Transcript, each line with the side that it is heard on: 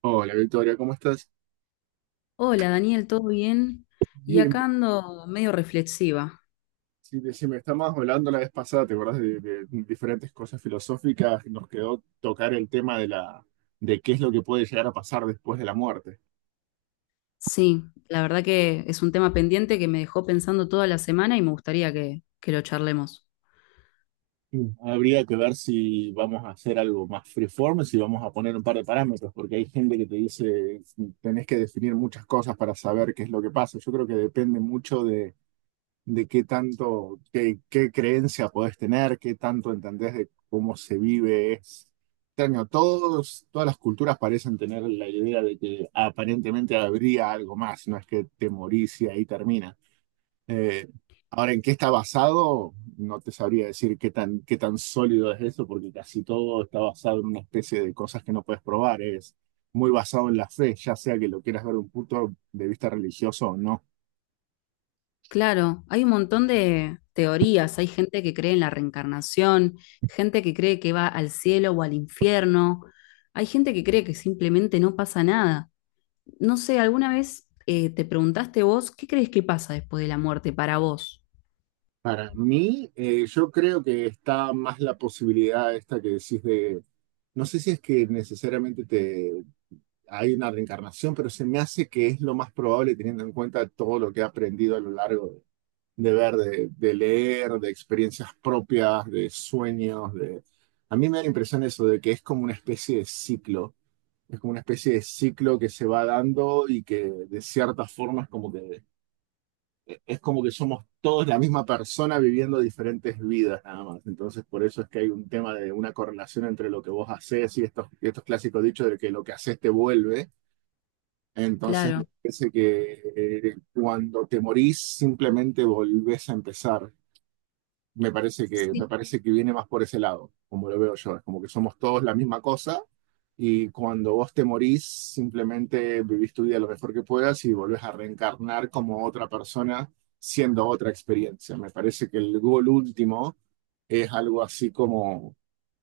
right: Hola Victoria, ¿cómo estás?
left: Hola Daniel, ¿todo bien? Y acá
right: Bien,
left: ando medio reflexiva.
right: sí, decime, estábamos hablando la vez pasada, ¿te acuerdas de diferentes cosas filosóficas? Nos quedó tocar el tema de qué es lo que puede llegar a pasar después de la muerte.
left: Sí, la verdad que es un tema pendiente que me dejó pensando toda la semana y me gustaría que lo charlemos.
right: Mm. Habría que ver si vamos a hacer algo más freeform, si vamos a poner un par de parámetros, porque hay gente que te dice, tenés que definir muchas cosas para saber qué es lo que pasa. Yo creo que depende mucho de qué tanto, qué creencia podés tener, qué tanto entendés de cómo se vive. Es extraño. Todas las culturas parecen tener la idea de que aparentemente habría algo más, no es que te morís y ahí termina. Eh, ahora, ¿en qué está basado? No te sabría decir qué tan sólido es eso, porque casi todo está basado en una especie de cosas que no puedes probar. Es muy basado en la fe, ya sea que lo quieras ver de un punto de vista religioso o no.
left: Claro, hay un montón de teorías, hay gente que cree en la reencarnación, gente que cree que va al cielo o al infierno, hay gente que cree que simplemente no pasa nada. No sé, ¿alguna vez te preguntaste vos qué crees que pasa después de la muerte para vos?
right: Para mí, yo creo que está más la posibilidad esta que decís de, no sé si es que necesariamente te, hay una reencarnación, pero se me hace que es lo más probable teniendo en cuenta todo lo que he aprendido a lo largo de ver, de leer, de experiencias propias, de sueños, de... A mí me da la impresión eso de que es como una especie de ciclo, es como una especie de ciclo que se va dando y que de ciertas formas como que es como que somos todos la misma persona viviendo diferentes vidas nada más. Entonces, por eso es que hay un tema de una correlación entre lo que vos haces y y estos clásicos dichos de que lo que haces te vuelve. Entonces, me
left: Claro.
right: parece que cuando te morís, simplemente volvés a empezar. Me
left: Sí.
right: parece que viene más por ese lado, como lo veo yo. Es como que somos todos la misma cosa y cuando vos te morís, simplemente vivís tu vida lo mejor que puedas y volvés a reencarnar como otra persona siendo otra experiencia. Me parece que el gol último es algo así como,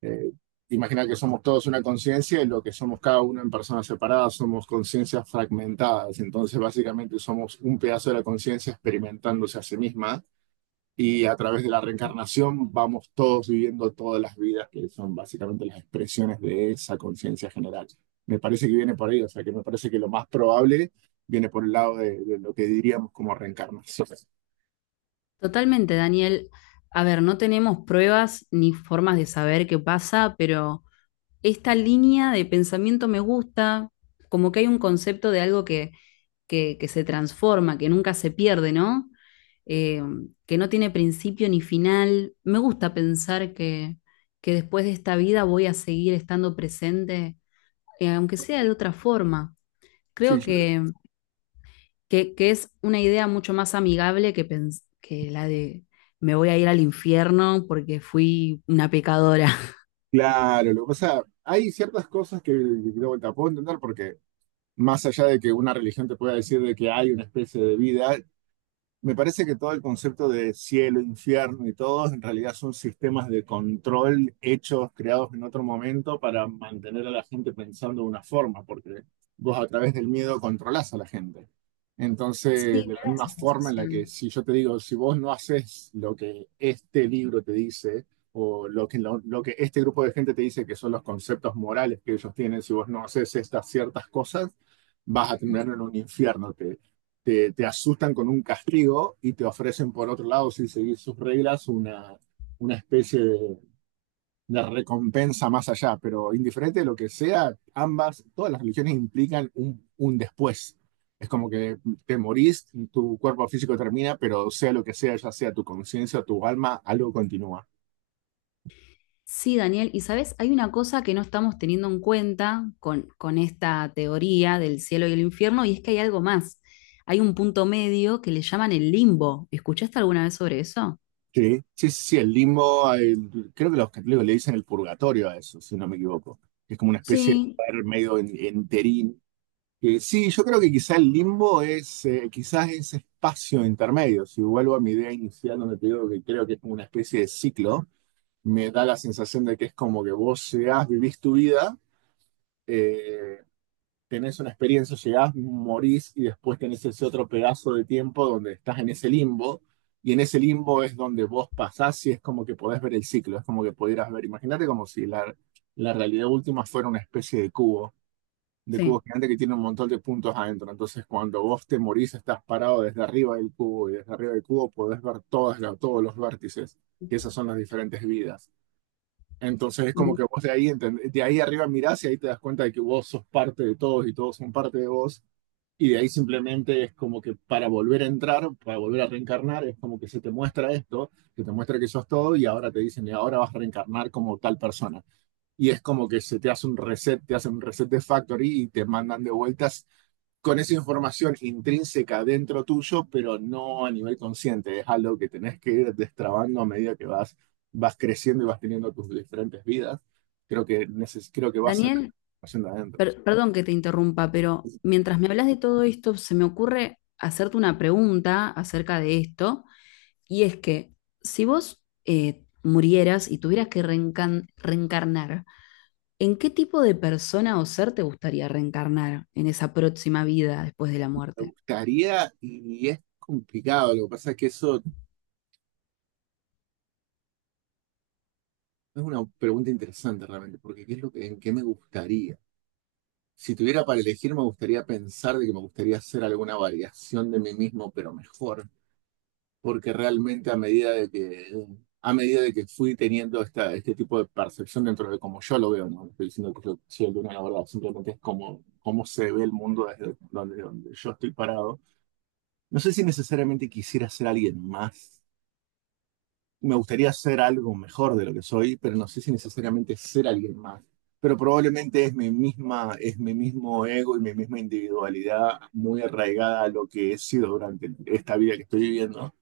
right: eh, imagina que somos todos una conciencia y lo que somos cada uno en personas separadas somos conciencias fragmentadas. Entonces básicamente somos un pedazo de la conciencia experimentándose a sí misma y a través de la reencarnación vamos todos viviendo todas las vidas que son básicamente las expresiones de esa conciencia general. Me parece que viene por ahí, o sea que me parece que lo más probable viene por el lado de lo que diríamos como reencarnación.
left: Totalmente, Daniel. A ver, no tenemos pruebas ni formas de saber qué pasa, pero esta línea de pensamiento me gusta, como que hay un concepto de algo que se transforma, que nunca se pierde, ¿no? Eh, que no tiene principio ni final. Me gusta pensar que después de esta vida voy a seguir estando presente, aunque sea de otra forma.
right: Sí,
left: Creo
right: yo creo.
left: que es una idea mucho más amigable que, que la de me voy a ir al infierno porque fui una pecadora.
right: Claro, lo que pasa, hay ciertas cosas que de vuelta puedo entender porque más allá de que una religión te pueda decir de que hay una especie de vida, me parece que todo el concepto de cielo, infierno y todo en realidad son sistemas de control hechos, creados en otro momento para mantener a la gente pensando de una forma, porque vos a través del miedo controlás a la gente. Entonces,
left: Sí,
right: de la
left: me da
right: misma
left: esa
right: forma en la que
left: sensación.
right: si yo te digo, si vos no haces lo que este libro te dice, o lo que, lo que este grupo de gente te dice que son los conceptos morales que ellos tienen, si vos no haces estas ciertas cosas, vas a terminar en un infierno. ¿Te? Te asustan con un castigo y te ofrecen por otro lado, si seguís sus reglas, una especie de recompensa más allá. Pero indiferente de lo que sea, ambas, todas las religiones implican un después. Es como que te morís, tu cuerpo físico termina, pero sea lo que sea, ya sea tu conciencia o tu alma, algo continúa.
left: Sí, Daniel, y sabes, hay una cosa que no estamos teniendo en cuenta con esta teoría del cielo y el infierno, y es que hay algo más. Hay un punto medio que le llaman el limbo. ¿Escuchaste alguna vez sobre eso?
right: Sí, sí, sí, el limbo, el- creo que los católicos le dicen el purgatorio a eso, si no me equivoco. Es como una especie de
left: Sí,
right: lugar medio en- enterín. Sí, yo creo que quizás el limbo es quizás ese espacio intermedio. Si vuelvo a mi idea inicial donde te digo que creo que es como una especie de ciclo, me da la sensación de que es como que vos llegás, vivís tu vida, eh, tenés una experiencia, llegás, morís y después tenés ese otro pedazo de tiempo donde estás en ese limbo y en ese limbo es donde vos pasás y es como que podés ver el ciclo, es como que pudieras ver, imagínate como si la, la realidad última fuera una especie de cubo
left: sí.
right: gigante que tiene un montón de puntos adentro. Entonces, cuando vos te morís, estás parado desde arriba del cubo y desde arriba del cubo podés ver todas las- todos los vértices, que esas son las diferentes vidas. Entonces, es como
left: Me-
right: que vos de ahí, entend- de ahí arriba mirás y ahí te das cuenta de que vos sos parte de todos y todos son parte de vos. Y de ahí simplemente es como que para volver a entrar, para volver a reencarnar, es como que se te muestra esto, que te muestra que sos todo y ahora te dicen, y ahora vas a reencarnar como tal persona y es como que se te hace un reset, te hacen un reset de factory y te mandan de vueltas con esa información intrínseca dentro tuyo, pero no a nivel consciente. Es algo que tenés que ir destrabando a medida que vas, vas creciendo y vas teniendo tus diferentes vidas. Creo que vas sacando
left: Daniel,
right: información de adentro.
left: Perdón que te interrumpa, pero mientras me hablas de todo esto, se me ocurre hacerte una pregunta acerca de esto, y es que si vos murieras y tuvieras que reencarnar, ¿en qué tipo de persona o ser te gustaría reencarnar en esa próxima vida después de la
right: Me
left: muerte?
right: gustaría, y es complicado, lo que pasa es que eso es una pregunta interesante realmente, porque ¿qué es lo que, en qué me gustaría? Si tuviera para elegir, me gustaría pensar de que me gustaría hacer alguna variación de mí mismo, pero mejor porque realmente a medida a medida de que fui teniendo esta, este tipo de percepción dentro de cómo yo lo veo, no estoy diciendo que yo soy el de una la verdad, simplemente es como, cómo se ve el mundo desde donde, donde yo estoy parado. No sé si necesariamente quisiera ser alguien más. Me gustaría ser algo mejor de lo que soy, pero no sé si necesariamente ser alguien más. Pero probablemente es mi mismo ego y mi misma individualidad muy arraigada a lo que he sido durante esta vida que estoy viviendo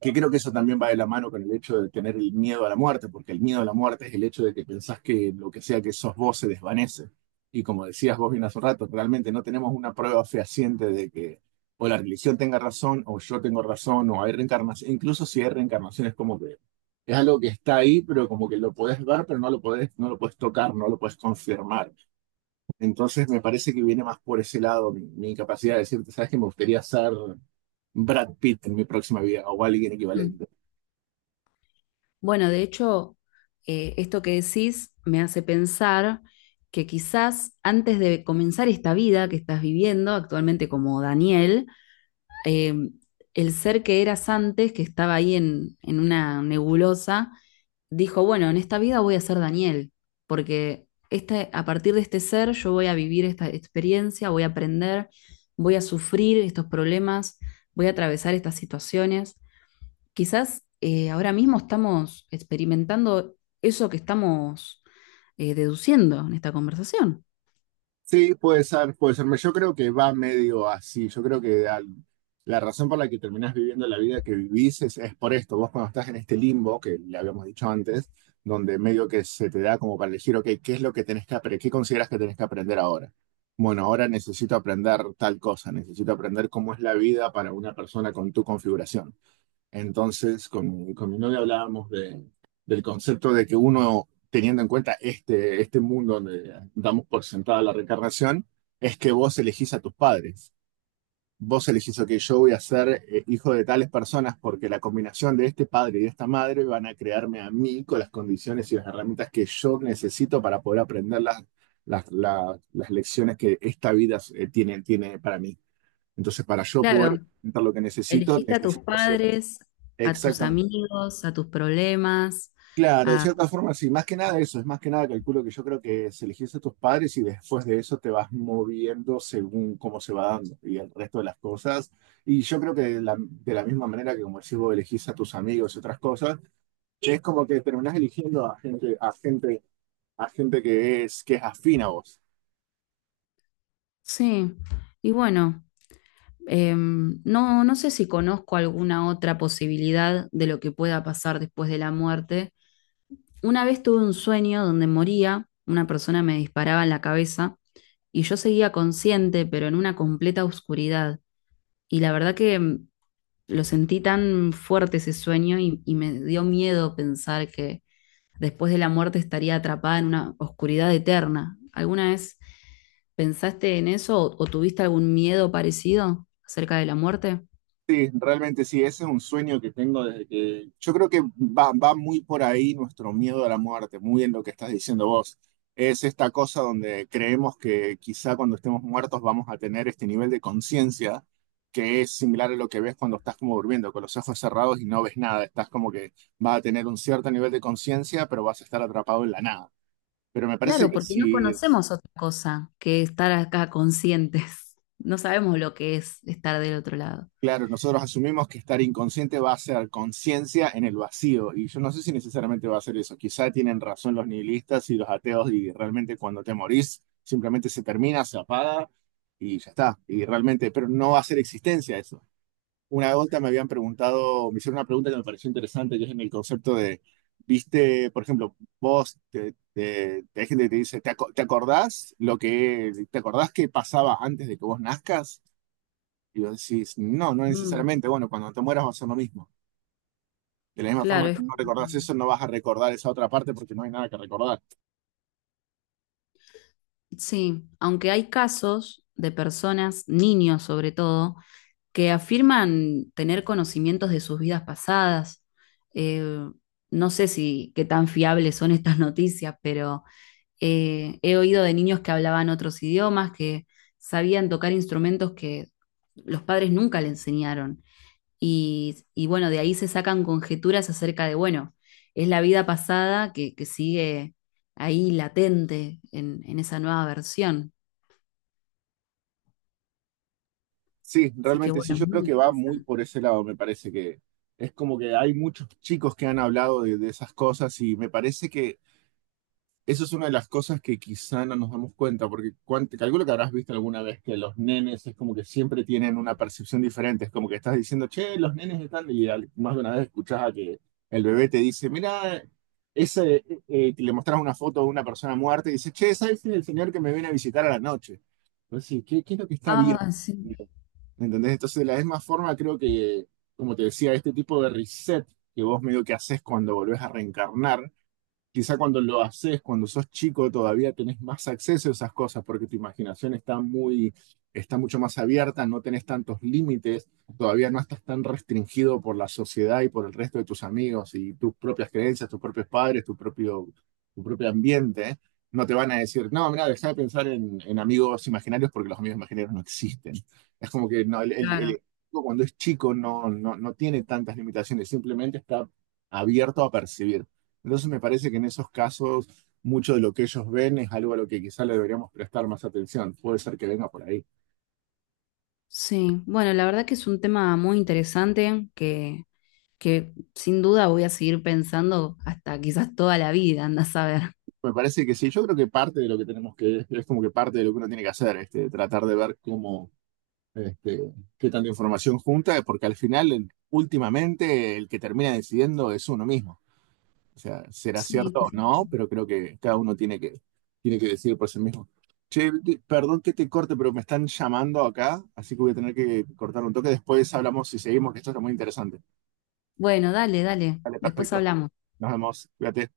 right: que creo que eso también va de la mano con el hecho de tener el miedo a la muerte, porque el miedo a la muerte es el hecho de que pensás que lo que sea que sos vos se desvanece. Y como decías vos bien hace un rato, realmente no tenemos una prueba fehaciente de que o la religión tenga razón, o yo tengo razón, o hay reencarnación. Incluso si hay reencarnación es como que es algo que está ahí, pero como que lo podés ver, pero no lo podés, no lo podés tocar, no lo podés confirmar. Entonces me parece que viene más por ese lado mi incapacidad de decirte, sabes que me gustaría ser Brad Pitt en mi próxima vida, o alguien
left: Mm.
right: equivalente.
left: Bueno, de hecho, esto que decís me hace pensar que quizás antes de comenzar esta vida que estás viviendo actualmente como Daniel, eh, el ser que eras antes, que estaba ahí en una nebulosa, dijo, bueno, en esta vida voy a ser Daniel, porque este, a partir de este ser yo voy a vivir esta experiencia, voy a aprender, voy a sufrir estos problemas, voy a atravesar estas situaciones. Quizás ahora mismo estamos experimentando eso que estamos deduciendo en esta conversación.
right: Sí, puede ser, puede ser. Yo creo que va medio así. Yo creo que al- la razón por la que terminás viviendo la vida que vivís es por esto. Vos cuando estás en este limbo, que le habíamos dicho antes, donde medio que se te da como para elegir, ok, ¿qué es lo que tenés que aprender? ¿Qué consideras que tenés que aprender ahora? Bueno, ahora necesito aprender tal cosa, necesito aprender cómo es la vida para una persona con tu configuración. Entonces, con mi novia hablábamos de, del concepto de que uno, teniendo en cuenta este, este mundo donde damos por sentada la reencarnación, es que vos elegís a tus padres. Vos elegís, ok, yo voy a ser hijo de tales personas porque la combinación de este padre y de esta madre van a crearme a mí con las condiciones y las herramientas que yo necesito para poder aprender las, las lecciones que esta vida tiene, tiene para mí. Entonces, para yo poder
left: Claro,
right: intentar lo que necesito,
left: elegiste a tus
right: necesito ser
left: padres, a tus
right: exactamente.
left: amigos, a tus problemas,
right: Claro, de
left: a...
right: cierta forma, sí, más que nada eso, es más que nada calculo que yo creo que se elegiste a tus padres y después de eso te vas moviendo según cómo se va dando y el resto de las cosas. Y yo creo que de la misma manera que como decís vos elegís a tus amigos y otras cosas, es como que terminás eligiendo a gente, a gente, a gente que es afín a vos.
left: Sí, y bueno, no sé si conozco alguna otra posibilidad de lo que pueda pasar después de la muerte. Una vez tuve un sueño donde moría, una persona me disparaba en la cabeza y yo seguía consciente, pero en una completa oscuridad. Y la verdad que lo sentí tan fuerte ese sueño y me dio miedo pensar que después de la muerte estaría atrapada en una oscuridad eterna. ¿Alguna vez pensaste en eso o tuviste algún miedo parecido acerca de la muerte?
right: Sí, realmente sí, ese es un sueño que tengo desde que yo creo que va, va muy por ahí nuestro miedo a la muerte, muy en lo que estás diciendo vos. Es esta cosa donde creemos que quizá cuando estemos muertos vamos a tener este nivel de conciencia que es similar a lo que ves cuando estás como durmiendo, con los ojos cerrados y no ves nada. Estás como que vas a tener un cierto nivel de conciencia, pero vas a estar atrapado en la nada. Pero me parece
left: Claro,
right: que
left: porque no
right: si
left: conocemos otra cosa que estar acá conscientes. No sabemos lo que es estar del otro lado.
right: claro, nosotros asumimos que estar inconsciente va a ser conciencia en el vacío, y yo no sé si necesariamente va a ser eso. Quizá tienen razón los nihilistas y los ateos, y realmente cuando te morís, simplemente se termina, se apaga y ya está. Y realmente, pero no va a ser existencia eso. Una vuelta me habían preguntado, me hicieron una pregunta que me pareció interesante, que es en el concepto de, viste, por ejemplo, vos, hay gente que te dice, ¿te, te acordás lo que, te acordás que pasaba antes de que vos nazcas? Y vos decís, no, no
left: Mm,
right: necesariamente. Bueno, cuando te mueras va a ser lo mismo. De la misma
left: claro,
right: forma que
left: es...
right: no
left: como
right: recordás eso,
left: que-
right: no vas a recordar esa otra parte porque no hay nada que recordar.
left: Sí, aunque hay casos de personas, niños sobre todo, que afirman tener conocimientos de sus vidas pasadas. Eh, no sé si qué tan fiables son estas noticias, pero he oído de niños que hablaban otros idiomas, que sabían tocar instrumentos que los padres nunca le enseñaron. Y bueno, de ahí se sacan conjeturas acerca de, bueno, es la vida pasada que sigue ahí latente en esa nueva versión.
right: Sí,
left: Así que
right: realmente sí,
left: bueno, es
right: yo creo
left: muy
right: que va muy
left: interesante.
right: por ese lado, me parece que es como que hay muchos chicos que han hablado de esas cosas y me parece que eso es una de las cosas que quizá no nos damos cuenta, porque te calculo que habrás visto alguna vez que los nenes es como que siempre tienen una percepción diferente. Es como que estás diciendo, che, los nenes están, y más de una vez escuchás a que el bebé te dice, mira, ese, que le mostrás una foto de una persona muerta y dice, che, ese es el señor que me viene a visitar a la noche. Pues sí, ¿qué, qué es lo que está bien?
left: Ah, sí,
right: ¿Entendés? Entonces, de la misma forma, creo que, como te decía, este tipo de reset que vos medio que haces cuando volvés a reencarnar. Quizá cuando lo haces, cuando sos chico, todavía tenés más acceso a esas cosas porque tu imaginación está muy, está mucho más abierta, no tenés tantos límites, todavía no estás tan restringido por la sociedad y por el resto de tus amigos y tus propias creencias, tus propios padres, tu propio ambiente. No te van a decir, no, mira, deja de pensar en amigos imaginarios porque los amigos imaginarios no existen. Es como que no,
left: claro.
right: cuando es chico no, no, no tiene tantas limitaciones, simplemente está abierto a percibir. Entonces me parece que en esos casos mucho de lo que ellos ven es algo a lo que quizá le deberíamos prestar más atención. Puede ser que venga por ahí.
left: Sí, bueno, la verdad que es un tema muy interesante que sin duda voy a seguir pensando hasta quizás toda la vida, anda a saber.
right: Me parece que sí, yo creo que parte de lo que tenemos que, es como que parte de lo que uno tiene que hacer, este, tratar de ver cómo, este, qué tanta información junta, porque al final, últimamente, el que termina decidiendo es uno mismo. O sea, será
left: Sí,
right: cierto o
left: quizás.
right: no, pero creo que cada uno tiene que decidir por sí mismo. Che, perdón que te corte, pero me están llamando acá, así que voy a tener que cortar un toque. Después hablamos y seguimos, que esto está muy interesante.
left: Bueno, dale, dale,
right: Vale,
left: después
right: perfecto.
left: hablamos.
right: Nos vemos. Cuídate.